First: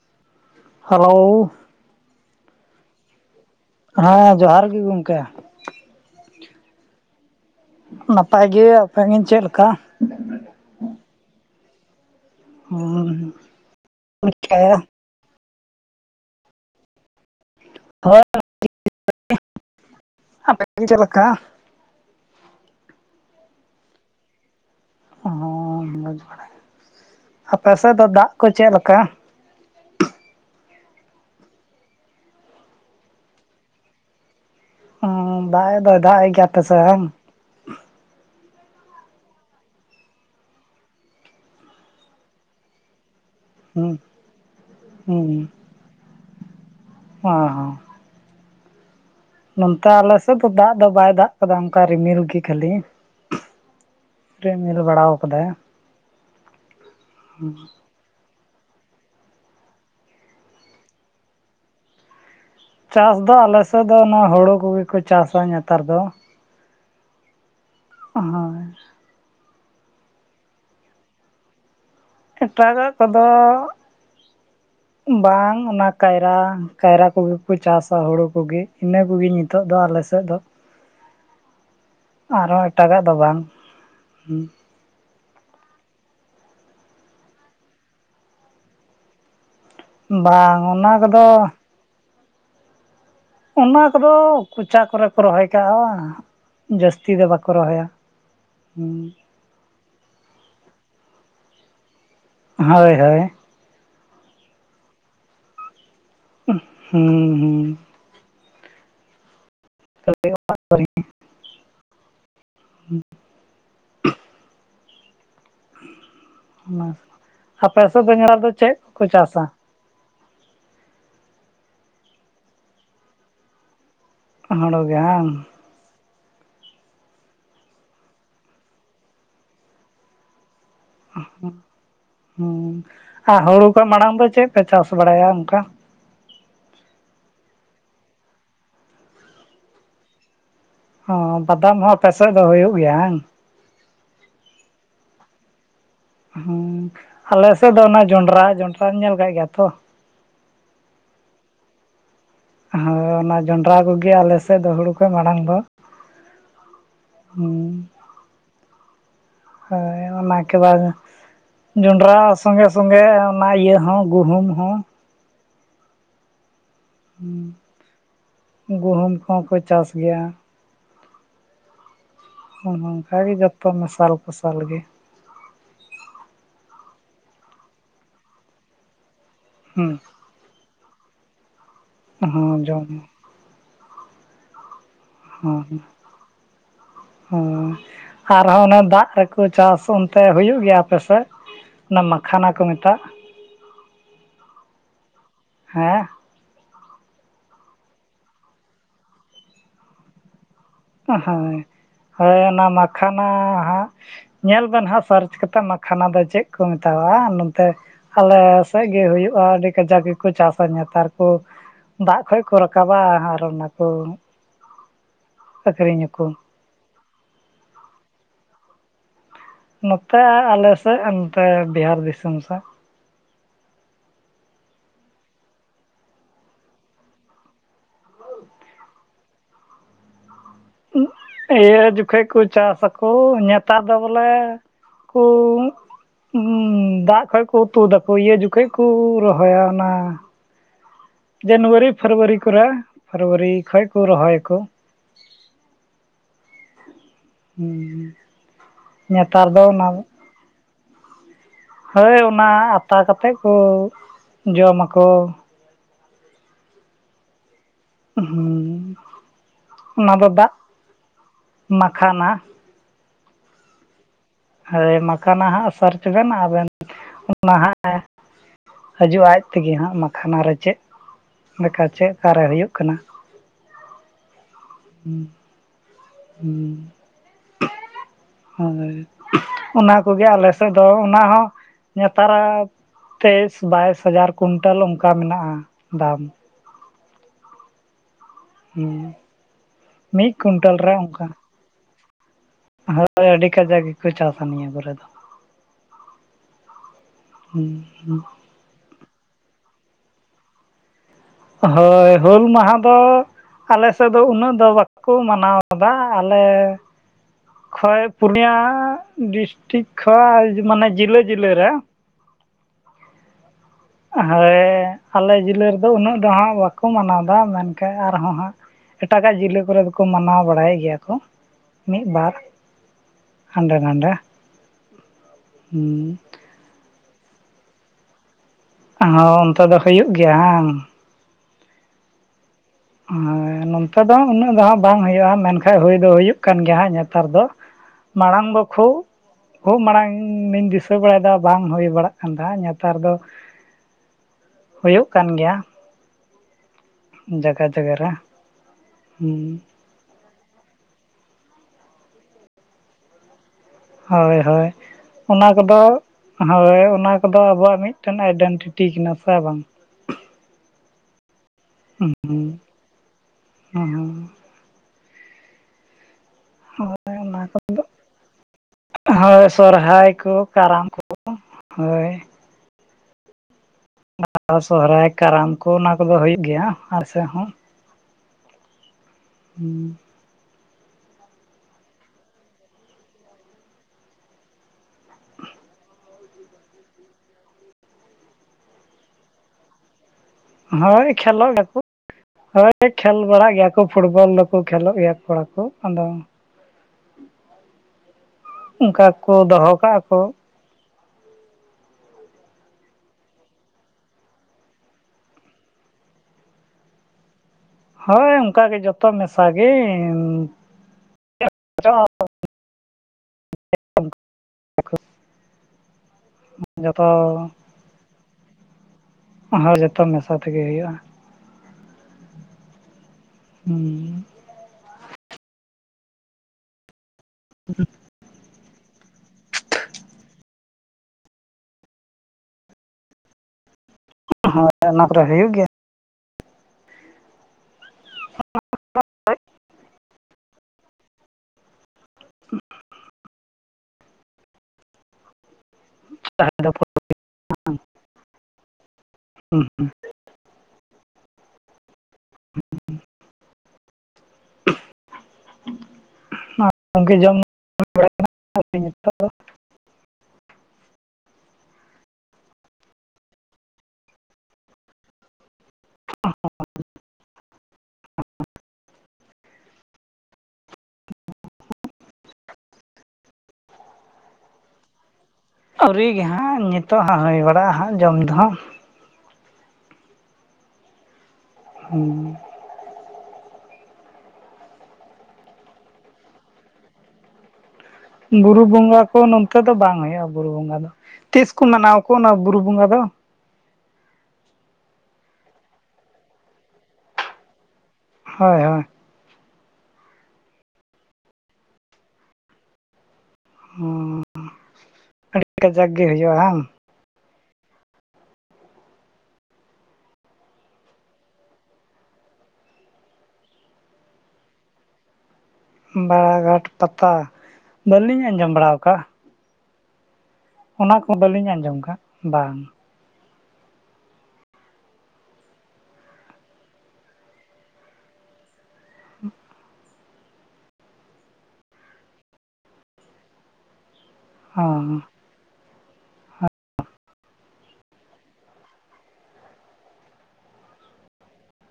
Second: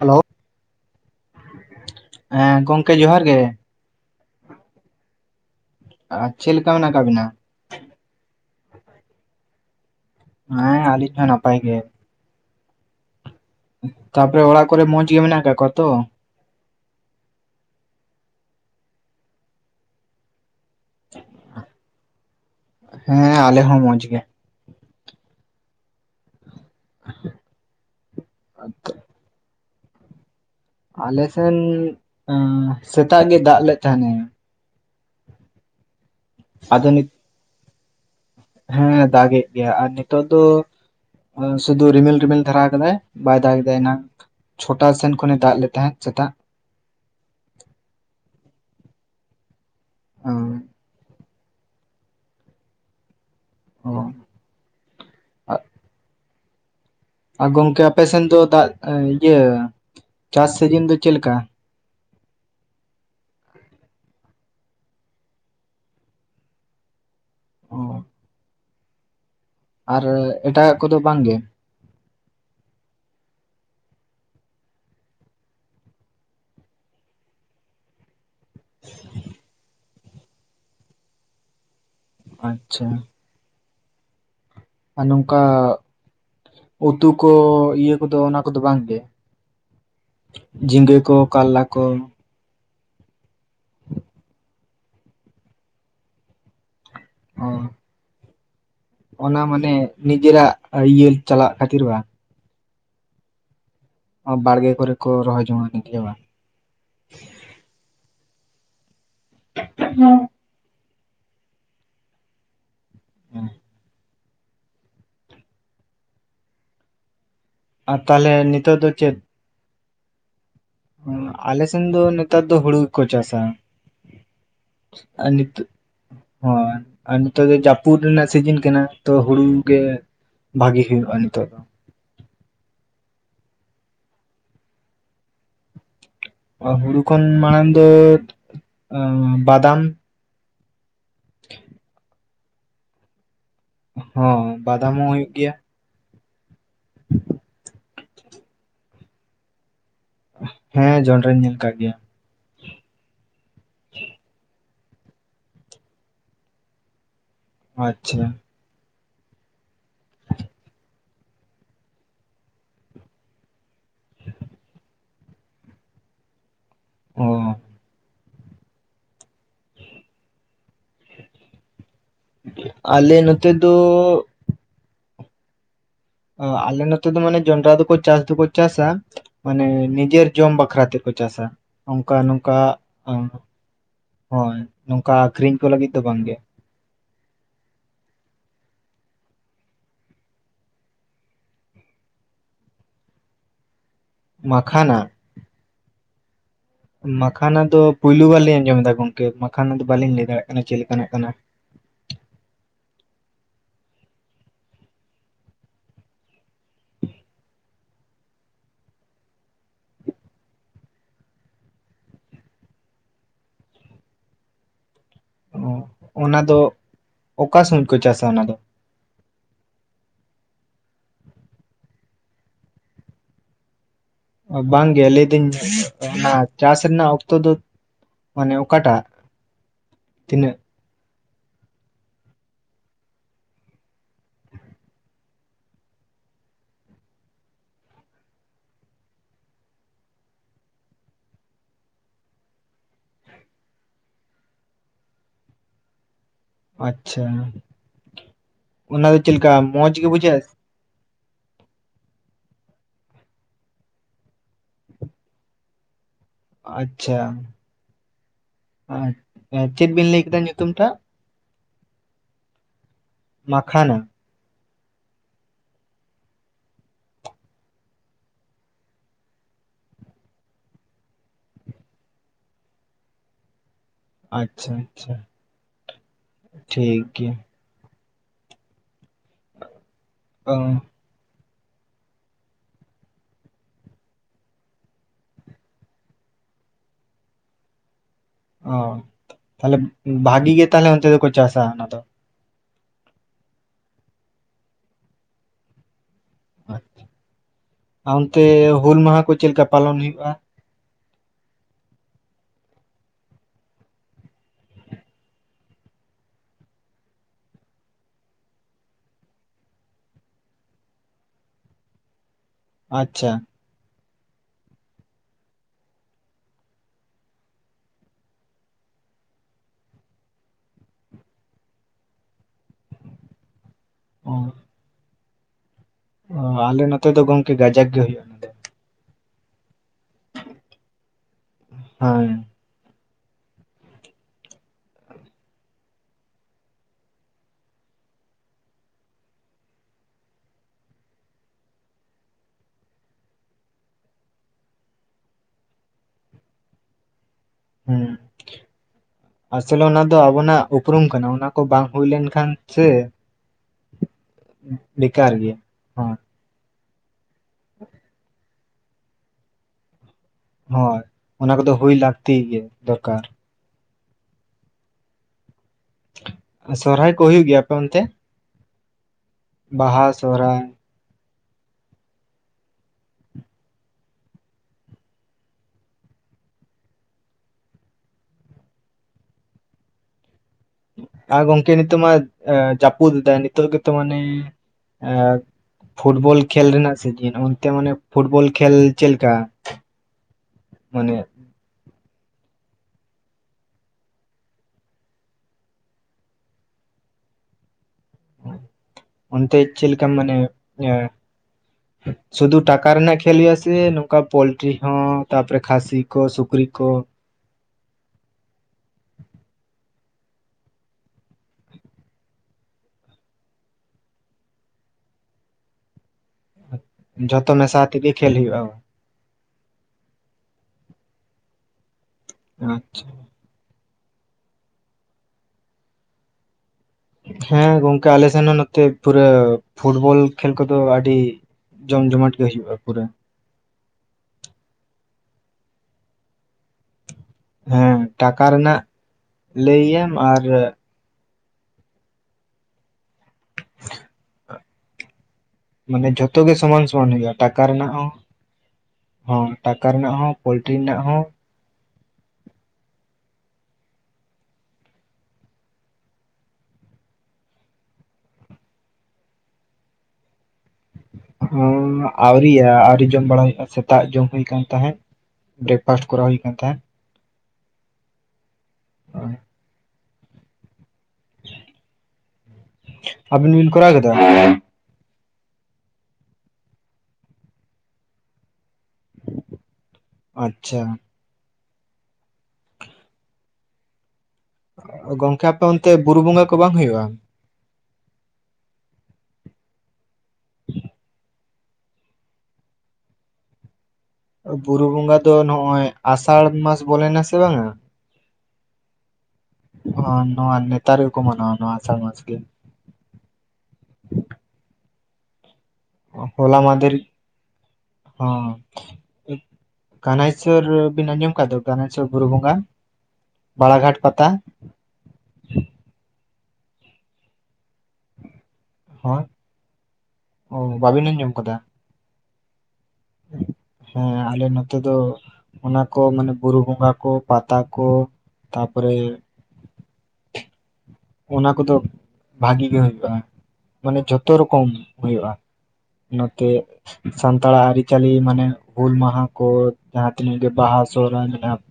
Hello ᱦᱟᱞᱟᱩ ᱦᱮᱸ ᱜᱚᱝᱠᱮ ᱡᱚᱦᱟᱨ ᱜᱮ ᱦᱮᱸ ᱡᱚᱦᱟᱨ ᱜᱮ ᱜᱚᱝᱠᱮ ᱟᱨ ᱪᱮ ᱞᱮᱠᱟ ᱢᱮᱱᱟᱜ ᱟᱠᱟᱜ ᱵᱮᱱᱟ ᱱᱟᱯᱟᱭ ᱜᱮ ᱟᱯᱮ ᱜᱤᱧ ᱪᱮ ᱞᱮᱠᱟ ᱦᱮᱸ ᱟᱹᱞᱤᱧ ᱦᱚᱸ ᱱᱟᱯᱟᱭ ᱜᱮ ᱦᱚᱭ ᱦᱚᱭ ᱛᱟᱯᱚᱨᱮ ᱚᱲᱟᱜ ᱠᱚᱨᱮ ᱢᱚᱸᱡᱽ ᱜᱮ ᱢᱮᱱᱟᱜ ᱠᱟᱜ ᱠᱚᱣᱟ ᱛᱚ [unintelligible] ᱦᱳᱭ ᱯᱮ ᱪᱮᱞ ᱞᱮᱠᱟ ᱦᱮᱸ ᱟᱞᱮ ᱦᱚᱸ ᱢᱚᱸᱡᱽ ᱜᱮ ᱦᱚᱸ ᱢᱚᱸᱡᱽ ᱵᱟᱲᱟᱜᱮ ᱟᱯᱮ ᱥᱮᱫ ᱫᱚ ᱫᱟᱜ ᱠᱚ ᱪᱮᱫ ᱞᱮᱠᱟ ᱟᱞᱮ ᱥᱮᱱ ᱟᱸ.. ᱥᱮᱛᱟᱜ ᱜᱮ ᱫᱟᱜ ᱞᱮᱫ ᱛᱟᱦᱮᱱᱮ ᱚᱝ ᱫᱟᱜ ᱫᱚᱭ ᱫᱟᱜ ᱮᱜ ᱜᱮ ᱟᱯᱮ ᱥᱮᱱ ᱟᱫᱚ ᱦᱟᱝ ᱱᱤᱛ ᱦᱮᱸ ᱫᱟᱜᱽ ᱮᱫ ᱜᱮᱭᱟ ᱟᱨ ᱱᱤᱛᱚᱜ ᱫᱚ ᱥᱩᱫᱩ ᱨᱤᱢᱤᱞ ᱨᱤᱢᱤᱞ ᱫᱷᱟᱨᱟ ᱟᱠᱟᱫᱟᱭ ᱵᱟᱭ ᱫᱟᱜ ᱮᱫᱟᱭ ᱦᱩᱸ ᱱᱟᱦᱟᱜ ᱪᱷᱚᱴᱟ ᱥᱮᱱ ᱦᱩᱸ ᱠᱷᱚᱱᱮ ᱫᱟᱜ ᱞᱮᱫᱟᱭ ᱥᱮᱛᱟᱜ ᱥᱮᱛᱟᱜ ᱚ ᱦᱚᱸ.... ‌ ᱱᱚᱱᱛᱮ ᱟᱞᱮ ᱚ ᱥᱮᱫ ᱫᱚ ᱫᱟᱜ ᱫᱚ ᱵᱟᱭ ᱫᱟᱜ ᱟᱠᱟᱫᱟ ᱚᱱᱠᱟ ᱨᱤᱢᱤᱞ ᱜᱤ ᱠᱷᱟᱹᱞᱤ [unintelligible] ᱨᱤᱢᱤᱞ ᱵᱟᱲᱟᱣ ᱟᱠᱟᱫᱟᱭ ᱟ ᱜᱚᱝᱠᱮ ᱟᱯᱮ ᱥᱮᱱ ᱫᱚ ᱫᱟᱜ ᱤᱭᱟᱹ ᱪᱟᱥ ᱥᱤᱡᱤᱱ ᱫᱚ ᱪᱮᱫ ᱞᱮᱠᱟ ᱪᱟᱥ ᱫᱚ ᱟᱞᱮ ᱥᱮᱫ ᱫᱚ ᱱᱚᱶᱟ ᱦᱚᱲᱚ ᱠᱚᱜᱮ ᱠᱚ ᱪᱟᱥᱟ ᱱᱮᱛᱟᱨ ᱫᱚ ᱚᱻ... ᱟᱦᱟᱸᱻ.... ᱟᱨ ᱮᱴᱟᱜᱟᱜ ᱠᱚ ᱫᱚ ᱵᱟᱝᱜᱮ ᱮᱴᱟᱜᱟᱜ ᱠᱚᱫᱚ ᱵᱟᱝ ᱚᱱᱟ ᱠᱟᱭᱨᱟ, ᱠᱟᱭᱨᱟ ᱠᱚᱜᱮ ᱠᱚ ᱪᱟᱥᱟ ᱦᱚᱲᱚ ᱠᱚᱜᱤ ᱤᱱᱟᱹ ᱠᱩᱜᱤ ᱱᱤᱛᱚᱜ ᱫᱚ ᱟᱞᱮᱥᱮᱫ ᱫᱚ ᱟᱨ ᱦᱚᱸ ᱟᱪᱪᱷᱟ ᱮᱴᱟᱜᱟᱜ ᱫᱚ ᱵᱟᱝ ᱦᱸ ᱟᱨ ᱱᱚᱝᱠᱟ ᱩᱛᱩ ᱠᱚ ᱤᱭᱟᱹ ᱠᱚᱫᱚ ᱚᱱᱟ ᱠᱚᱫᱚ ᱵᱟᱝ ᱜᱮ ᱵᱟᱝ ᱡᱷᱤᱸᱜᱟᱹ ᱚᱱᱟ ᱠᱚ ᱠᱚᱫᱚ ᱠᱟᱨᱞᱟ ᱠᱚ᱾ ᱚᱱᱟ ᱠᱚᱫᱚ ᱠᱚᱪᱟ ᱠᱚᱨᱮ ᱠᱚ ᱨᱚᱦᱚᱭ ᱠᱟᱜᱼᱟ ᱡᱟᱹᱥᱛᱤ ᱫᱚ ᱚ ᱵᱟᱠᱚ ᱨᱚᱦᱚᱭᱟ᱿ ᱦᱩᱸ ᱚᱱᱟ ᱢᱟᱱᱮ ᱱᱤᱡᱮᱨᱟᱜ ᱤᱭᱟᱹ ᱪᱟᱞᱟᱜ ᱠᱷᱟᱹᱛᱤᱨ ᱵᱟᱝ ᱦᱟ. ᱭ ᱦᱟ. ᱭ ᱚ.. ᱵᱟᱲᱜᱮ ᱠᱚᱨᱮ ᱠᱚ ᱨᱚᱦᱚᱭ ᱡᱚᱝᱟ ᱱᱤᱰᱤᱭᱟ. ᱵᱟᱝ᱾ ᱦᱩᱸ ᱦᱩᱸ [unintelligible] [unintelligible] ᱦᱮᱸ ᱚᱱᱟ ᱟᱯᱮ ᱥᱮ ᱟᱨ ᱫᱚ ᱛᱟᱦᱚᱞᱮ ᱧᱮᱞᱟᱜ ᱪᱮᱫ ᱱᱤᱛᱚᱜ ᱫᱚ ᱠᱚ ᱪᱟᱥᱟ ᱟᱞᱮ ᱥᱮᱱ ᱫᱚ ᱱᱮᱛᱟᱨ ᱫᱚ ᱦᱩᱲᱩ ᱜᱮᱠᱚ ᱪᱟᱥᱟ ᱦᱩᱲᱩ ᱜᱮ ᱵᱟᱝ ᱟᱹᱱᱤᱛ ᱦᱳᱭ ᱟᱨ ᱱᱤᱛᱚᱜ ᱫᱚ ᱡᱟᱹᱯᱩᱫ ᱨᱮᱱᱟᱜ ᱥᱤᱡᱤᱱ ᱠᱟᱱᱟ ᱛᱚ ᱦᱩᱲᱩ ᱜᱮ ᱵᱷᱟᱜᱤ᱾ ᱦᱩᱭᱩᱜᱼᱟ ᱱᱤᱛᱚᱜ ᱫᱚ [unintelligible] ᱦᱮᱸ ᱟᱨ ᱦᱚᱲᱚ ᱠᱷᱚᱡ ᱢᱟᱲᱟᱝ ᱫᱚ ᱪᱮᱫ ᱯᱮ ᱪᱟᱥ ᱵᱟᱲᱟᱭᱟ ᱚᱱᱠᱟ ᱟ ᱦᱩᱲᱩ ᱠᱷᱚᱱ ᱢᱟᱲᱟᱝ ᱫᱚ ᱵᱟᱫᱟᱢ᱾ ᱚ ᱵᱟᱫᱟᱢ ᱦᱚᱸ ᱟᱯᱮ ᱥᱮᱫ ᱫᱚ ᱦᱩᱭᱩᱜ ᱜᱮᱭᱟ ᱵᱟᱝ ᱦᱚᱸ ᱵᱟᱫᱟᱢ ᱦᱚᱸ ᱦᱩᱭᱩᱜ ᱜᱮᱭᱟ᱾ [unintelligible] ᱦᱮᱸ ᱟᱞᱮᱮᱥᱮᱫ ᱫᱚ ᱚᱱᱟ ᱡᱚᱱᱰᱨᱟ ᱡᱚᱱᱰᱨᱟᱢ ᱧᱮᱞ ᱟᱠᱟᱜ ᱜᱮᱭᱟ ᱛᱚ [unintelligible] ᱦᱮᱸ ᱡᱚᱱᱰᱨᱟᱧ ᱧᱮᱞ ᱟᱠᱟᱜ ᱜᱮᱭᱟ᱾ ᱦᱚᱸ ᱚᱱᱟ ᱡᱚᱱᱰᱨᱟ ᱠᱚᱜᱮ ᱟᱞᱮ ᱥᱮᱫ ᱫᱚ ᱦᱩᱲᱩ ᱠᱷᱚᱡ ᱢᱟᱲᱟᱝ ᱫᱚ᱿ ᱦᱩᱸ ᱟᱪᱪᱷᱟ ᱦᱳᱭ ᱚᱱᱟᱠᱮᱵᱟ ᱡᱚᱸᱰᱨᱟ ᱥᱚᱸᱜᱮ ᱥᱚᱸᱜᱮ ᱚᱱᱟ ᱤᱭᱟᱹ ᱦᱚᱸ ᱜᱩᱦᱩᱢ ᱦᱚᱸ ᱚ ᱦᱩᱸ ᱜᱩᱦᱩᱢ ᱠᱚᱦᱚᱸ ᱠᱚ ᱪᱟᱥ ᱜᱮᱭᱟ᱾ ᱦᱮ ᱚᱱᱠᱟ ᱟᱞᱮ ᱜᱮ ᱱᱚᱛᱮ ᱡᱚᱛᱚ ᱢᱮᱥᱟᱞ ᱠᱚ ᱫᱚ ᱠᱚᱥᱟᱞ ᱜᱮ᱾ ᱟᱞᱮ ᱱᱚᱛᱮ ᱫᱚ ᱢᱟᱱᱮ ᱡᱚᱱᱰᱨᱟ ᱫᱚᱠᱚ ᱪᱟᱥ ᱫᱚᱠᱚ ᱪᱟᱥ-ᱟ ᱢᱟᱱᱮ ᱦᱩᱸ ᱱᱤᱡᱮᱨ ᱡᱚᱢ ᱵᱟᱠᱷᱨᱟ ᱛᱮᱠᱚ ᱪᱟᱥᱟ ᱚᱱᱠᱟ ᱱᱚᱝᱠᱟ ᱦᱚᱸ ᱡᱚᱢ ᱦᱳᱭ ᱱᱚᱝᱠᱟ ᱟᱠᱷᱨᱤᱧ ᱠᱚ ᱦᱚᱸ ᱞᱟᱹᱜᱤᱫ ᱫᱚ ᱵᱟᱝᱜᱮ ᱦᱚᱸ ᱟᱨᱦᱚᱸ ᱚᱱᱮ ᱫᱟᱜ ᱨᱮᱠᱚ ᱪᱟᱥ ᱚᱱᱛᱮ ᱦᱩᱭᱩᱜ ᱜᱮᱭᱟ ᱟᱯᱮᱥᱮᱫ᱾ ᱚᱱᱟ ᱢᱟᱠᱷᱟᱱᱟ ᱠᱚ ᱢᱮᱛᱟᱜ᱾ ᱢᱟᱠᱷᱟᱱᱟ ᱦᱮᱸ ᱢᱟᱠᱷᱟᱱᱟ ᱫᱚ ᱯᱩᱭᱞᱩ ᱵᱟᱨ ᱞᱤᱧ ᱟᱸᱡᱚᱢᱮᱫᱟ ᱜᱚᱝᱠᱮ ᱢᱟᱠᱷᱟᱱᱟ ᱫᱚ ᱵᱟᱞᱤᱧ ᱞᱟᱹᱭ ᱫᱟᱲᱮᱭᱟᱜ ᱠᱟᱱᱟ ᱪᱮᱫ ᱞᱮᱠᱟᱱᱟᱜ ᱠᱟᱱᱟ ᱟᱹ-ᱦᱟᱹ ᱦᱳᱭ ᱚᱱᱟ ᱢᱟᱠᱷᱟᱱᱟ ᱦᱟᱜ ᱧᱮᱞ ᱵᱮᱱ ᱦᱟᱜ ᱥᱟᱨᱪ ᱠᱟᱛᱮᱫ ᱢᱟᱠᱷᱟᱱᱟ ᱫᱚ ᱪᱮᱫ ᱠᱚ ᱢᱮᱛᱟᱣᱟᱜ-ᱟ ᱱᱚᱛᱮ ᱟᱞᱮ ᱥᱮᱫ ᱜᱮ ᱦᱩᱭᱩᱜ-ᱟ ᱟᱹᱰᱤ ᱠᱟᱡᱟᱠ ᱜᱮᱠᱚ ᱪᱟᱥᱟ ᱱᱮᱛᱟᱨ ᱠᱚ᱾ ᱫᱟᱜ ᱠᱷᱚᱡ ᱠᱚ ᱨᱟᱠᱟᱵᱟ ᱟᱨ ᱚᱱᱟᱠᱚ ᱚ ᱚᱱᱟ ᱫᱚ ᱚᱠᱟ ᱥᱚᱢᱚᱭ ᱠᱚ ᱪᱟᱥᱟ ᱚᱱᱟ ᱫᱚ ᱱᱚᱛᱮ ᱟᱞᱮ ᱥᱮᱫ ᱱᱚᱛᱮ ᱵᱤᱦᱟᱨ ᱫᱤᱥᱚᱢ ᱥᱮᱫ᱾ ᱵᱟᱝᱜᱮ ᱞᱟᱹᱭ ᱫᱟᱹᱧ ᱚᱱᱟ ᱪᱟᱥ ᱨᱮᱱᱟᱜ ᱚᱠᱛᱚ ᱫᱚ ᱢᱟᱱᱮ ᱚᱠᱟᱴᱟᱜ ᱛᱤᱱᱟᱹᱜ ᱤᱭᱟᱹ ᱡᱚᱠᱷᱚᱱ ᱠᱚ ᱪᱟᱥ ᱟᱠᱚ ᱱᱮᱛᱟᱨ ᱫᱚ ᱵᱚᱞᱮ ᱠᱚᱻᱩ ᱫᱟᱜ ᱠᱷᱚᱡ ᱠᱚ ᱛᱩᱫ ᱟᱠᱚ ᱤᱭᱟᱹ ᱡᱚᱠᱷᱚᱱ ᱠᱚ ᱨᱚᱦᱚᱭᱟ ᱚᱱᱟ ᱡᱟᱱᱩᱣᱟᱨᱤ ᱯᱷᱮᱵᱽᱨᱩᱣᱟᱨᱤ ᱠᱚᱨᱮ ᱯᱷᱮᱵᱽᱨᱩᱣᱟᱨᱤ ᱠᱷᱚᱱᱟᱡ ᱠᱚ ᱨᱚᱦᱚᱭᱟᱠᱚ᱾ ᱟᱪᱪᱷᱟ ᱦᱩᱻᱸ ᱚᱱᱟ ᱪᱮᱫ ᱱᱮᱛᱟᱨ ᱞᱮᱠᱟ ᱫᱚ ᱚᱱᱟ ᱢᱚᱸᱡᱽ ᱜᱮ ᱵᱩᱡᱷᱟᱹᱜᱼᱟ ᱦᱳᱭ ᱚᱱᱟ ᱟᱛᱟ ᱠᱟᱛᱮᱫ ᱠᱚ ᱡᱚᱢᱟᱠᱚ ᱟᱪᱪᱷᱟ ᱦᱩᱸ ᱪᱮᱫ ᱵᱤᱱ ᱚᱱᱟ ᱞᱟᱹᱭ ᱫᱚ ᱠᱮᱫᱟ ᱫᱟᱜ ᱧᱩᱛᱩᱢᱴᱟᱜ ᱢᱟᱠᱷᱟᱱᱟ ᱢᱟᱠᱷᱟᱱᱟ ᱦᱚᱭ ᱢᱟᱠᱷᱟᱱᱟ ᱦᱟᱸᱜ ᱥᱟᱨᱪ ᱵᱮᱱ ᱟᱵᱮᱱ ᱱᱟᱦᱟᱜ ᱦᱤᱡᱩᱜ-ᱟ ᱟᱡ ᱛᱮᱜᱮ ᱦᱟᱸᱜ ᱢᱟᱠᱷᱟᱱᱟ ᱨᱮ ᱪᱮᱫ ᱞᱮᱠᱟ ᱪᱮᱫ ᱚᱠᱟᱨᱮ ᱦᱩᱭᱩᱜ ᱠᱟᱱᱟ ᱟᱪᱪᱷᱟ ᱟᱪᱪᱷᱟ ᱦᱩᱸ ᱴᱷᱤᱠ ᱜᱮᱭᱟ ᱦᱚᱭ ᱚᱱᱟ ᱠᱚᱜᱮ ᱟᱞᱮ ᱚ ᱥᱮᱫ ᱫᱚ ᱚᱱᱟ ᱦᱚᱸ ᱱᱮᱛᱟᱨᱟᱜ ᱛᱮᱭᱤᱥ ᱵᱟᱭᱤᱥ ᱦᱟᱡᱟᱨ ᱠᱩᱭᱤᱱᱴᱟᱞ ᱚᱱᱠᱟ ᱢᱮᱱᱟᱜ-ᱟ ᱫᱟᱢ ᱚ ᱦᱩᱸ ᱛᱟᱦᱞᱮ ᱢᱤᱫ ᱵᱷᱟᱜᱤ ᱜᱮ ᱠᱩᱭᱤᱱᱴᱟᱞ ᱨᱮ ᱛᱟᱦᱚᱞᱮ ᱚᱱᱛᱮ ᱫᱚᱠᱚ ᱚᱱᱠᱟ ᱪᱟᱥᱟ ᱚᱱᱟ ᱫᱚ᱾ ᱦᱳᱭ ᱟᱹᱰᱤ ᱠᱟᱡᱟᱠ ᱜᱮᱠᱚ ᱪᱟᱥᱟ ᱱᱤᱭᱟᱹ ᱠᱚᱨᱮ ᱫᱚ᱾ ᱦᱩᱸ ᱦᱩᱸ ᱥᱮ ᱦᱩᱞ ᱢᱟᱦᱟ ᱠᱚ ᱪᱮᱫ ᱞᱮᱠᱟ ᱯᱟᱞᱚᱱ ᱦᱩᱭᱩᱜ-ᱟ ᱦᱳᱭ ᱦᱩᱞ ᱢᱟᱦᱟ ᱫᱚ ᱟᱞᱮᱥᱮᱫ ᱫᱚ ᱩᱱᱟᱹᱜ ᱫᱚ ᱵᱟᱠᱚ ᱢᱟᱱᱟᱣ ᱮᱫᱟ ᱟᱞᱮ ᱠᱷᱚᱭ ᱯᱩᱨᱱᱤᱭᱟ ᱰᱤᱥᱴᱤᱠ ᱠᱷᱚᱭ ᱢᱟᱱᱮ ᱡᱤᱞᱟᱹ ᱡᱤᱞᱟᱹ ᱨᱮ ᱟᱪᱪᱷᱟ ᱦᱳᱭ ᱟᱞᱮ ᱡᱤᱞᱟᱹ ᱨᱮᱫᱚ ᱩᱱᱟᱹᱜ ᱫᱚ ᱦᱟᱸᱜ ᱵᱟᱠᱚ ᱢᱟᱱᱟᱣᱫᱟ ᱢᱮᱱᱠᱷᱟᱱ ᱟᱨᱦᱚᱸ ᱦᱟᱸᱜ ᱮᱴᱟᱜᱟᱜ ᱡᱤᱞᱟᱹ ᱠᱚᱨᱮ ᱫᱚᱠᱚ ᱢᱟᱱᱟᱣ ᱵᱟᱲᱟᱭ ᱜᱮᱭᱟ ᱠᱚ ᱢᱤᱫᱵᱟᱨ ᱦᱟᱸᱰᱮ ᱱᱟᱰᱮ ᱚ ᱦᱩᱸ ᱚ ᱟᱞᱮ ᱱᱚᱛᱮ ᱫᱚ ᱜᱚᱝᱠᱮ ᱜᱟᱡᱟᱠ ᱜᱮ ᱦᱩᱭᱩᱜ-ᱟ ᱦᱚᱸ ᱚᱱᱛᱮ ᱫᱚ ᱦᱩᱭᱩᱜ ᱜᱮᱭᱟ ᱵᱟᱝ ᱦᱳᱭ ᱦᱚᱭ ᱱᱚᱱᱛᱮ ᱫᱚ ᱩᱱᱟᱹᱜ ᱫᱚ ᱦᱟᱸᱜ ᱵᱟᱝ ᱦᱩᱭᱩᱜ-ᱟ ᱢᱮᱱᱠᱷᱟᱡ ᱦᱩᱭ ᱫᱚ ᱦᱩᱭᱩᱜ ᱠᱟᱱ ᱜᱮᱭᱟ ᱦᱟᱸᱜ ᱱᱮᱛᱟᱨ ᱫᱚ ᱢᱟᱲᱟᱝ ᱫᱚ ᱠᱷᱩ ᱠᱷᱩᱜ ᱢᱟᱲᱟᱝ ᱤᱧ ᱫᱤᱥᱟᱹ ᱵᱟᱲᱟᱭᱮᱫᱟ ᱵᱟᱝ ᱦᱩᱭ ᱵᱟᱲᱟᱜ ᱠᱟᱱ ᱛᱟᱦᱮᱸ ᱱᱮᱛᱟᱨ ᱫᱚ ᱦᱩᱭᱩᱜ ᱠᱟᱱ ᱜᱮᱭᱟ ᱾ ᱡᱟᱜᱟ ᱡᱟᱜᱟ ᱨᱮ ᱦᱮᱸ ᱟᱥᱚᱞᱮ ᱚᱱᱟ ᱫᱚ ᱟᱵᱚᱱᱟᱜ ᱩᱯᱨᱩᱢ ᱠᱟᱱᱟ ᱚᱱᱟ ᱠᱚ ᱵᱟᱝ ᱦᱩᱭ ᱞᱮᱱᱠᱷᱟᱱ ᱥᱮ ᱦᱳᱭ ᱦᱳᱭ ᱵᱮᱠᱟᱨ ᱚᱱᱟ ᱜᱮᱭᱟ ᱠᱚᱫᱚ ᱦᱚᱸ ᱦᱳᱭ ᱚᱱᱟ ᱠᱚᱫᱚ ᱟᱵᱚᱣᱟᱜ ᱢᱤᱫᱴᱮᱱ ᱟᱭᱰᱮᱱᱴᱤᱴᱤ ᱠᱟᱱᱟ ᱥᱮ ᱵᱟᱝ? ᱦᱳᱭ ᱚᱱᱟ ᱠᱚᱫᱚ ᱦᱩᱭ ᱞᱟᱹᱠᱛᱤ ᱜᱮ ᱫᱚᱨᱠᱟᱨ ᱾ ᱦᱮᱸ ᱦᱩᱸ ᱥᱚᱨᱦᱟᱭ ᱠᱚ ᱦᱩᱭᱩᱜ ᱜᱮᱭᱟ ᱟᱯᱮ ᱚᱱᱛᱮ? ᱦᱳᱭ ᱵᱟᱦᱟ ᱥᱚᱨᱦᱟᱭ ᱠᱚ ᱥᱚᱦᱨᱟᱭ ᱠᱟᱨᱟᱢ ᱠᱚ ᱦᱳᱭ ᱾ ᱵᱟᱦᱟ ᱥᱚᱨᱦᱟᱭ ᱠᱟᱨᱟᱢ ᱠᱚ ᱚᱱᱟ ᱠᱚᱫᱚ ᱦᱩᱭᱩᱜ ᱜᱮᱭᱟ ᱟᱞᱮ ᱥᱮᱫ ᱦᱚ ᱾ ᱦᱩᱸ ᱟ ᱜᱚᱝᱠᱮ ᱱᱤᱛᱚᱜ ᱢᱟ ᱡᱟᱹᱯᱩᱫ ᱮᱫᱟᱭ ᱱᱤᱛᱚᱜ ᱜᱮᱛᱚ ᱢᱟᱱᱮ ᱮ ᱯᱷᱩᱴᱵᱚᱞ ᱠᱷᱮᱞ ᱨᱮᱱᱟᱜ ᱥᱤᱡᱤᱱ ᱚᱱᱛᱮ ᱢᱟᱱᱮ ᱯᱷᱩᱴᱵᱚᱞ ᱠᱷᱮᱞ ᱪᱮᱫᱠᱟ ᱦᱳᱭ ᱠᱷᱮᱞᱚᱜ ᱵᱮᱠᱚ ᱦᱳᱭ ᱠᱷᱮᱞ ᱵᱟᱲᱟᱜ ᱜᱮᱭᱟ ᱠᱚ ᱯᱷᱩᱴᱵᱚᱞ ᱫᱚᱠᱚ ᱠᱷᱮᱞᱚᱜ ᱜᱮᱭᱟ ᱠᱚᱲᱟ ᱠᱚ ᱟᱫᱚ ᱚᱱᱠᱟ ᱠᱚ ᱚᱱᱛᱮ ᱫᱚᱦᱚ ᱪᱮᱫᱮ ᱠᱟᱜᱼᱟ ᱞᱮᱠᱟ ᱠᱚ ᱢᱟᱱᱮ ᱮ ᱥᱩᱫᱷᱩ ᱴᱟᱠᱟ ᱨᱮᱱᱟᱜ ᱠᱷᱮᱴᱮᱞ ᱦᱩᱭᱩᱜ ᱟᱥᱮ ᱱᱚᱝᱠᱟ ᱯᱳᱞᱴᱨᱤ ᱦᱚᱸ ᱛᱟᱯᱚᱨᱮ ᱠᱷᱟᱥᱤ? ᱠᱚ ᱥᱩᱠᱨᱤ ᱠᱚ ᱦᱳᱭ ᱚᱱᱠᱟᱜ ᱜᱮ ᱡᱚᱛᱚ ᱢᱮᱥᱟᱜ ᱜᱮ ᱡᱚᱛᱚ ᱢᱮᱥᱟ ᱟᱛᱮᱜᱮ ᱠᱷᱮᱞ ᱦᱩᱭᱩᱜ-ᱟ ᱵᱟᱝ ᱾ ᱟ ᱡᱚᱛᱚ ᱢᱮᱥᱟ ᱛᱮᱜᱮ ᱦᱩᱭᱩᱜ-ᱟ ᱟᱪᱪᱷᱟ ᱢ ᱦᱮᱸ ᱜᱚᱝᱠᱮ ᱟᱞᱮ ᱥᱮᱱ ᱦᱚᱸ ᱱᱚᱛᱮ ᱯᱩᱨᱟᱹ ᱯᱷᱩᱴᱵᱚᱞ ᱠᱷᱮᱞ ᱠᱚ ᱫᱚ ᱟᱹᱰᱤ ᱡᱚᱢ ᱡᱚᱢᱟᱴ ᱜᱮ ᱦᱩᱭᱩᱜᱼᱟ ᱯᱩᱨᱟᱹ ᱾ ᱦᱚᱸᱭ ᱚᱱᱟ ᱠᱚ ᱨᱮ ᱦᱩᱭᱩᱜ ᱜᱮᱭᱟ ᱾ ᱦᱮᱸ ᱴᱟᱠᱟ ᱨᱮᱱᱟᱜ ᱞᱟᱹᱭᱟᱢ ᱟᱨ ᱦᱩ ᱢᱟᱱᱮ ᱡᱷᱚᱛᱚ ᱜᱮ ᱥᱚᱢᱟᱱ ᱥᱚᱢᱟᱱ ᱦᱩᱭᱩᱜᱼᱟ ᱴᱟᱠᱟ ᱨᱮᱱᱟᱜ ᱦᱚᱸ ᱦᱚᱸ ᱴᱟᱠᱟ ᱨᱮᱱᱟᱜ ᱦᱚᱸ ᱯᱳᱚᱞᱴᱨᱤ ᱨᱮᱱᱟᱜ ᱦᱚᱸ ᱜᱚᱢᱠᱮ ᱡᱚᱢ ᱧᱩ ᱵᱟᱲ ᱱᱤᱛᱚᱜ ᱫᱚ? ᱦᱚ ᱟᱹᱣᱨᱤᱭᱟ ᱟᱹᱣᱨᱤ ᱡᱚᱢ ᱵᱟᱲᱟ ᱦᱩᱭᱩᱜ-ᱟ ᱥᱮᱛᱟᱜ ᱡᱚᱢ ᱦᱩᱭ ᱠᱟᱱᱟᱱ ᱛᱟᱦᱮᱸᱫ ᱵᱨᱮᱠᱯᱷᱟᱥᱴ ᱠᱚᱨᱟ ᱦᱩᱭ ᱠᱟᱱ ᱛᱟᱦᱮᱸᱫ ᱟᱨ ᱟᱵᱤᱱ ᱵᱤᱱ ᱠᱚᱨᱟᱣ ᱠᱟᱫᱟ? ᱟᱹᱣᱨᱤ ᱜᱮ ᱦᱟᱸᱜ ᱱᱤᱛᱚᱜ ᱦᱟᱸᱜ ᱦᱩᱭ ᱵᱟᱲᱟᱜᱼᱟ ᱦᱟᱸᱜ ᱡᱚᱢ ᱫᱚ ᱦᱟᱸᱜ ᱟᱪᱪᱷᱟ ᱦᱩᱸ ᱜᱚᱝᱠᱮ ᱟᱯᱮ ᱚᱱᱛᱮ ᱵᱩᱨᱩ ᱵᱚᱸᱜᱟ ᱠᱚ ᱵᱟᱝ ᱦᱩᱭᱩᱜᱼᱟ? ᱵᱩᱨᱩ ᱵᱚᱸᱜᱟ ᱠᱚ ᱱᱛᱮ ᱫᱚ ᱵᱟᱝ ᱦᱩᱭᱩᱜᱼᱟ ᱵᱩᱨᱩ ᱵᱚᱸᱜᱟ ᱫᱚ ᱛᱤᱥ ᱠᱚ ᱢᱟᱱᱟᱣ ᱠᱚ ᱚᱱᱟ ᱵᱩᱨᱩ ᱵᱚᱸᱜᱟ ᱫᱚ? ᱵᱩᱨᱩ ᱵᱚᱸᱜᱟ ᱫᱚ ᱱᱚᱜ-ᱚᱭ ᱟᱥᱟᱲ ᱢᱟᱥ ᱵᱚᱞᱚᱭ ᱮᱱᱟ ᱥᱮ ᱵᱟᱝ-ᱟ ᱦᱳᱭ ᱦᱳᱭ ᱦ ᱱᱚᱣᱟ ᱱᱮᱛᱟᱨ ᱠᱚ ᱢᱟᱱᱟᱣᱟ ᱟᱥᱟᱲ ᱢᱟᱥ ᱜᱮ ᱾ ᱟᱨ ᱦᱚᱞᱟ ᱢᱟᱫᱷᱮᱨ ᱦᱚᱸ ᱠᱟᱱᱟᱭᱪᱚᱨ ᱵᱤᱱ ᱟᱸᱡᱚᱢ ᱟᱠᱟᱫ ᱫᱚ ᱠᱟᱱᱟᱭᱪᱚᱨ ᱵᱩᱨᱩ ᱵᱚᱸᱜᱟ᱾ ᱵᱟᱲᱟ ᱜᱷᱟᱴ ᱯᱟᱛᱟ᱾ ᱵᱟᱲᱟ ᱜᱷᱟᱴ ᱯᱟᱛᱟ ᱵᱟᱹᱞᱤᱧ ᱟᱸᱡᱚᱢ ᱵᱟᱲᱟ ᱟᱠᱟᱼᱟ᱾ ᱟᱨ [inaudible] ᱚᱱᱟ ᱠᱚ ᱵᱟᱹᱞᱤᱧ ᱟᱸᱡᱚᱢ ᱟᱠᱟᱫ ᱵᱟᱝ᱾ ᱦᱮᱸ ᱟᱞᱮ ᱱᱚᱛᱮ ᱫᱚ᱾ ᱚᱱᱟ ᱠᱚ ᱢᱟᱱᱮ ᱵᱩᱨᱩ ᱵᱚᱸᱜᱟ ᱠᱚ ᱯᱟᱛᱟ ᱠᱚ ᱛᱟᱯᱚᱨᱮ᱾ ᱚᱱᱟ ᱠᱚ ᱫᱚ ᱵᱷᱟᱜᱤ ᱜᱮ ᱦᱩᱭᱩᱜᱼᱟ ᱢᱟᱱᱮ ᱡᱚᱛᱚ ᱨᱚᱠᱚᱢ ᱦᱚᱸ ᱦᱩᱭᱩᱜᱼᱟ᱾ ᱱᱟᱛᱮ᱾ ᱥᱟᱱᱛᱟᱲ-ᱟ ᱟᱹᱨᱤᱪᱟᱹᱞᱤ ᱢᱟᱱᱮ ᱦᱩᱞ ᱢᱟᱦᱟ ᱠᱚ ᱡᱟᱦᱟᱸ ᱛᱤᱱᱟᱹᱜ ᱜᱮ ᱵᱟᱦᱟ ᱥᱚᱦᱚᱨᱟᱭ ᱢᱮᱱᱟᱜ-ᱟ᱾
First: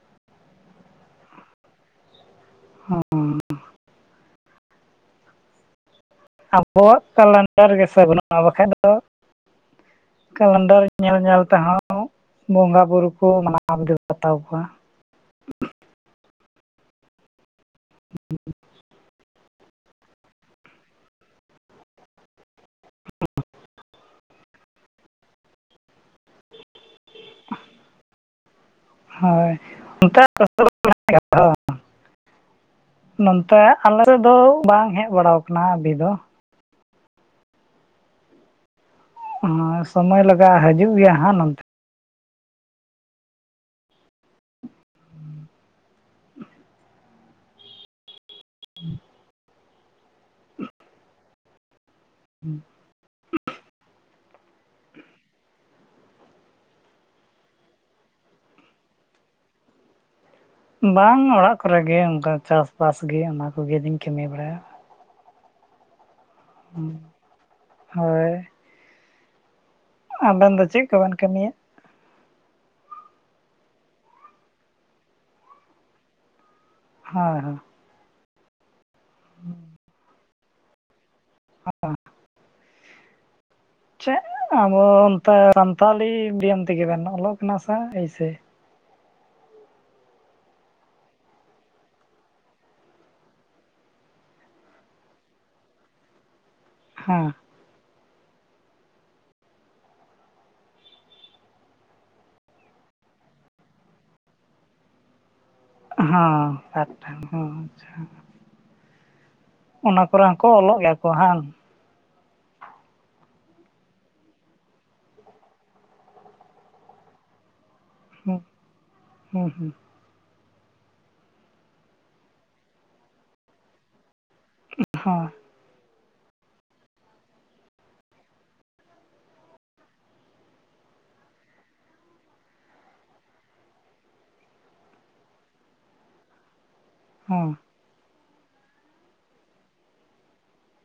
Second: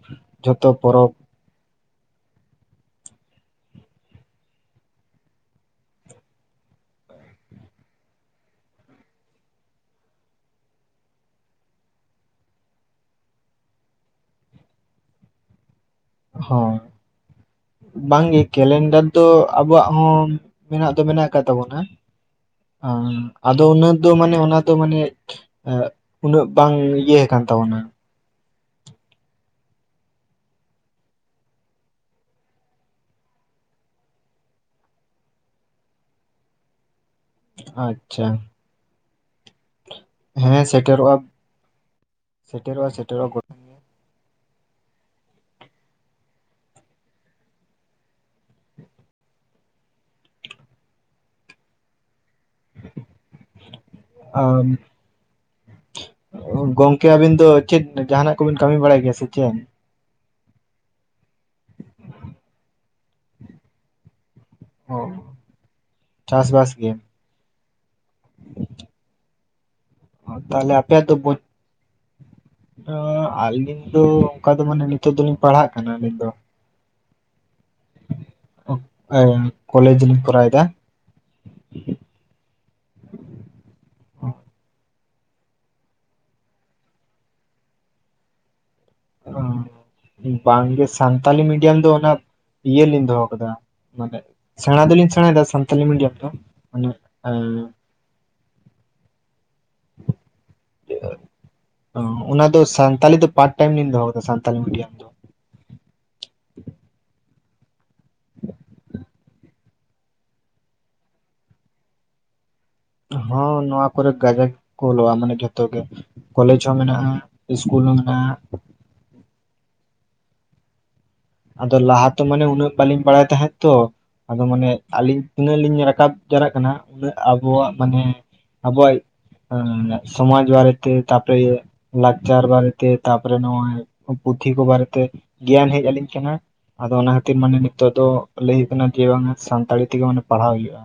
ᱡᱷᱚᱛᱚ ᱯᱚᱨᱚᱵᱽ ᱦ [inaudible] ᱟᱵᱚᱣᱟᱜ ᱠᱞᱮᱱᱰᱟᱨ ᱜᱮ ᱥᱮ ᱵᱟᱹᱱᱩᱜᱼᱟ ᱵᱟᱠᱷᱟᱡ ᱫᱚ᱾ ᱠᱮᱞᱮᱱᱰᱟᱨ ᱧᱮᱞ ᱧᱮᱞ ᱛᱮ ᱦᱚᱸ ᱵᱚᱸᱜᱟ ᱵᱩᱨᱩ ᱠᱚ ᱢᱟᱱᱟᱣ [inaudible] ᱦᱟᱛᱟᱣ ᱠᱚᱣᱟ᱾ ᱦᱚ ᱵᱟᱝᱜᱮ ᱠᱮᱞᱮᱱᱰᱟᱨ ᱫᱚ ᱟᱵᱚᱣᱟᱜ ᱦᱚᱸ ᱢᱮᱱᱟᱜ ᱫᱚ ᱢᱮᱱᱟᱜ ᱟᱠᱟᱫ ᱛᱟᱵᱚᱱᱟ᱾ ᱟᱫᱚ ᱩᱱᱟᱹᱜ ᱫᱚ ᱢᱟᱱᱮ ᱚᱱᱟ ᱫᱚ ᱢᱟᱱᱮ᱾᱾ ᱩᱱᱟᱹᱜ ᱵᱟᱝ ᱤᱭᱟᱹ ᱟᱠᱟᱱ ᱛᱟᱵᱚᱱᱟ᱾ ᱦᱳᱭ ᱚᱱᱠᱟ ᱜᱮᱚ [inaudible] ᱱᱚᱱᱚᱛᱮ ᱟᱞᱮ ᱥᱮᱫ ᱫᱚ ᱵᱟᱝ ᱦᱮᱡ ᱵᱟᱲᱟ ᱟᱠᱟᱱᱟ ᱟᱦᱤ ᱫᱚ᱾ ᱟᱪᱪᱷᱟ᱾ ᱟᱨ [inaudible] ᱦᱮᱸ ᱥᱮᱴᱮᱨᱚᱜᱼᱟ ᱥᱮᱴᱮᱨᱚᱜᱼᱟ ᱥᱮᱴᱮᱨᱚᱜᱼᱟ ᱚᱴᱟ ᱦᱮ [inaudible] [inaudible] ᱦᱩᱸ [inaudible] ᱟᱢ ᱜᱚᱝᱠᱮ ᱟᱵᱤᱱ ᱫᱚ ᱪᱮᱫ ᱡᱟᱦᱱᱟᱜ ᱠᱚᱵᱤᱱ ᱠᱟᱹᱢᱤ ᱵᱟᱲᱟᱭ ᱜᱮᱭᱟ ᱥᱮ ᱪᱮᱫ? ᱵᱟᱝ ᱚᱲᱟᱜ ᱠᱚᱨᱮᱜᱮ ᱚᱱᱠᱟ ᱪᱟᱥ ᱵᱟᱥᱜᱮ ᱚᱱᱟᱠᱜᱮ ᱞᱤᱧ ᱠᱟᱹᱢᱤ ᱵᱟᱲᱟᱭᱟ᱾ ᱜ [unintelligible] ᱦᱳᱭ ᱟᱵᱮᱱ ᱫᱚ ᱛᱟᱦᱚᱞᱮ ᱪᱮᱫ ᱟᱯᱮ ᱫᱚ ᱠᱚᱵᱮᱱ ᱵ ᱠᱟᱹᱢᱤᱭᱟ ᱟᱹᱞᱤᱧ ᱫᱚ ᱚᱱᱠᱟ ᱫᱚ ᱢᱟᱱᱮ ᱱᱤᱛᱚᱜ ᱫᱚᱞᱤᱧ ᱯᱟᱲᱦᱟᱜ ᱠᱟᱱᱟ ᱟᱹᱞᱤᱧ ᱫᱚ ᱦᱳᱭ ᱦᱳᱭ᱾ ᱠᱚᱞᱮᱡᱽᱞᱤᱧ ᱠᱚᱨᱟᱣ ᱮᱫᱟ᱾ ᱦ [inaudible] ᱪᱮᱫ ᱟᱵᱚ ᱚᱱᱛᱮ ᱥᱟᱱᱛᱟᱲᱤ ᱢᱤᱰᱤᱭᱟᱢ ᱛᱮᱜᱮ ᱵᱮᱱ ᱚᱞᱚᱜ ᱠᱟᱱᱟ ᱥᱮ ᱮᱭ ᱥᱮ? ᱚ [unintelligible] ᱵᱟᱝᱜᱮ ᱥᱟᱱᱛᱟᱞᱤ ᱢᱤᱰᱤᱭᱟᱢ ᱫᱚ ᱚᱱᱟ ᱤᱭᱟᱹ ᱞᱤᱧ ᱫᱚᱦᱚ ᱟᱠᱟᱫᱟ ᱢᱟᱱᱮ ᱥᱮᱬᱟ ᱫᱚᱞᱤᱧ ᱥᱮᱬᱟᱭᱮᱫᱟ ᱥᱟᱱᱛᱟᱞᱤ ᱢᱤᱰᱤᱭᱟᱢ ᱛᱮᱦᱚᱸ ᱢᱟᱱᱮ ᱦᱮᱸ [unintelligible] ᱚᱱᱟ ᱫᱚ ᱥᱟᱱᱛᱟᱞᱤ ᱫᱚ ᱯᱟᱴ ᱴᱟᱭᱤᱢ ᱞᱤᱧ ᱫᱚᱦᱚ ᱠᱟᱫᱟ ᱥᱟᱱᱛᱟᱞᱤ ᱢᱤᱰᱤᱭᱟᱢ᱾ ᱫᱚ ᱦᱸ ᱟᱡᱴᱮᱱ ᱦᱚᱸ ᱟᱪᱪᱷᱟ ᱚᱱᱟ ᱠᱚᱨᱮ ᱦᱚᱸᱠᱚ ᱚᱞᱚᱜ ᱜᱮᱭᱟ ᱠᱚ ᱦᱮᱸ ᱦᱸ ᱱᱚᱣᱟ ᱠᱚᱨᱮ ᱜᱟᱡᱟᱠ ᱠᱚ ᱚᱞᱚ-ᱟ ᱢᱟᱱᱮ ᱡᱷᱚᱛᱚ ᱜᱮ᱾ ᱠᱚᱞᱮᱡᱽ ᱦᱚᱸ ᱢᱮᱱᱟᱜᱼᱟ ᱤᱥᱠᱩᱞ ᱦᱚᱸ ᱾ ᱦᱩᱸ ᱦᱩᱸ ᱦᱩᱸ ᱟᱫᱚ ᱞᱟᱦᱟ ᱛᱚ ᱢᱟᱱᱮ ᱩᱱᱟᱹᱜ ᱵᱟᱞᱤᱧ ᱵᱟᱲᱟᱭ ᱛᱟᱦᱮᱸᱜ ᱛᱚ ᱟᱫᱚ ᱢᱟᱱᱮ ᱟᱹᱞᱤᱧ ᱛᱤᱱᱟᱹᱜ ᱞᱤᱧ ᱨᱟᱠᱟᱵ ᱡᱟᱞᱟᱜ ᱠᱟᱱᱟ ᱩᱱᱟᱹᱜ ᱟᱵᱚᱣᱟᱜ ᱢᱟᱱᱮ ᱟᱵᱚᱣᱟᱜ ᱦ ᱥᱚᱢᱟᱡ ᱵᱟᱨᱮᱛᱮ ᱛᱯᱚᱨᱮ ᱤᱭᱟᱹ ᱞᱟᱠᱪᱟᱨ ᱵᱟᱨᱮᱛᱮ, ᱛᱟᱯᱚᱨᱮ ᱱᱚᱜᱼᱚᱭ ᱯᱩᱛᱷᱤ ᱠᱚ ᱵᱟᱨᱮᱛᱮ, ᱜᱮᱭᱟᱱ ᱦᱮᱡ ᱟᱹᱞᱤᱧ ᱠᱟᱱᱟ ᱟᱫᱚ ᱚᱱᱟ ᱠᱷᱟᱹᱛᱤᱨ ᱦᱚᱸ ᱢᱟᱱᱮ, ᱱᱤᱛᱚᱜ ᱫᱚ ᱞᱟᱹᱭ ᱦᱳᱭᱳᱜ ᱠᱟᱱᱟ ᱡᱮ ᱵᱟᱝᱟ ᱥᱟᱱᱛᱟᱲᱤ ᱛᱮᱜᱮ ᱢᱟᱱᱮ ᱯᱟᱲᱦᱟᱣ ᱦᱩᱭᱩᱜᱼᱟ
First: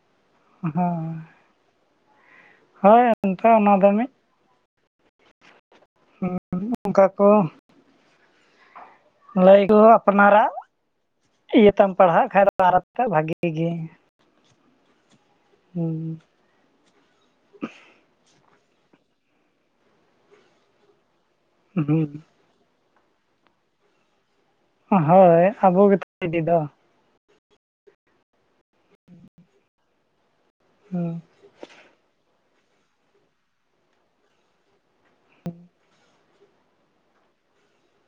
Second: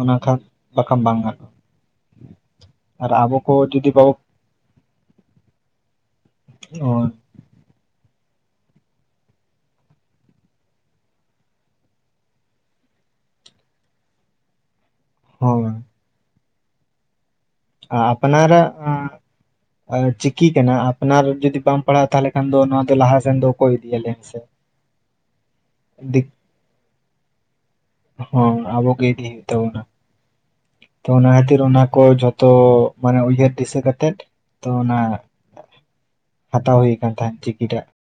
ᱚᱱᱟ ᱠᱷᱟᱱ, ᱵᱟᱠᱷᱟᱱ ᱵᱟᱝ ᱦᱚᱭ ᱜᱟᱱᱚᱜᱼᱟ ᱦᱳᱭ ᱟᱨ ᱟᱵᱚ ᱚᱱᱠᱟ ᱠᱚ ᱚᱱᱟ ᱫᱚ ᱡᱩᱫᱤ ᱢᱤᱫ ᱵᱟᱵᱚ ᱚᱱᱠᱟ ᱠᱚ, ᱞᱟᱹᱭ ᱠᱚ ᱟᱯᱱᱟᱨᱟᱜ ᱤᱭᱟᱹ ᱛᱟᱢ ᱯᱟᱲᱦᱟᱜ ᱠᱷᱟᱱ ᱫᱚ ᱵᱟᱨ ᱵᱷᱟᱜᱤ ᱜᱮ᱾ ᱦᱳᱭ [unintelligible] ᱟᱯᱱᱟᱨᱟᱜ ᱪᱤᱠᱤ ᱠᱟᱱᱟ ᱟᱯᱱᱟᱨ ᱡᱩᱫᱤ ᱵᱟᱢ ᱯᱟᱲᱦᱟᱜᱼᱟ ᱛᱟᱦᱚᱞᱮ ᱦᱩᱸ ᱱᱚᱣᱟ ᱫᱚ ᱞᱟᱦᱟ ᱥᱮᱱ ᱫᱚ ᱚᱠᱚᱭ ᱤᱫᱤᱭᱟ ᱞᱟᱹᱭ ᱢᱮᱥᱮ᱾ ᱦᱳᱭ ᱟᱵᱚ ᱜᱮᱛᱚ ᱫᱤᱠ ᱤᱫᱤ ᱫᱚ᱾ ᱦᱚᱸ ᱟᱵᱚ ᱜᱮ ᱤᱫᱤ ᱦᱳᱭᱳᱜ ᱦᱩᱸ ᱛᱟᱵᱚᱱᱟ᱾ ᱠᱷᱟᱹᱛᱤᱨ ᱚᱱᱟ ᱠᱚ ᱡᱷᱚᱛᱚ ᱢᱟᱱᱮ ᱩᱭᱦᱟᱹᱨ ᱫᱤᱥᱟᱹ ᱠᱟᱛᱮᱜ ᱛᱚ ᱚᱱᱟ ᱦᱟᱛᱟᱣ ᱦᱩᱭ ᱟᱠᱟᱱ ᱛᱟᱦᱮᱸᱫ ᱪᱤᱠᱤᱴᱟᱜ᱾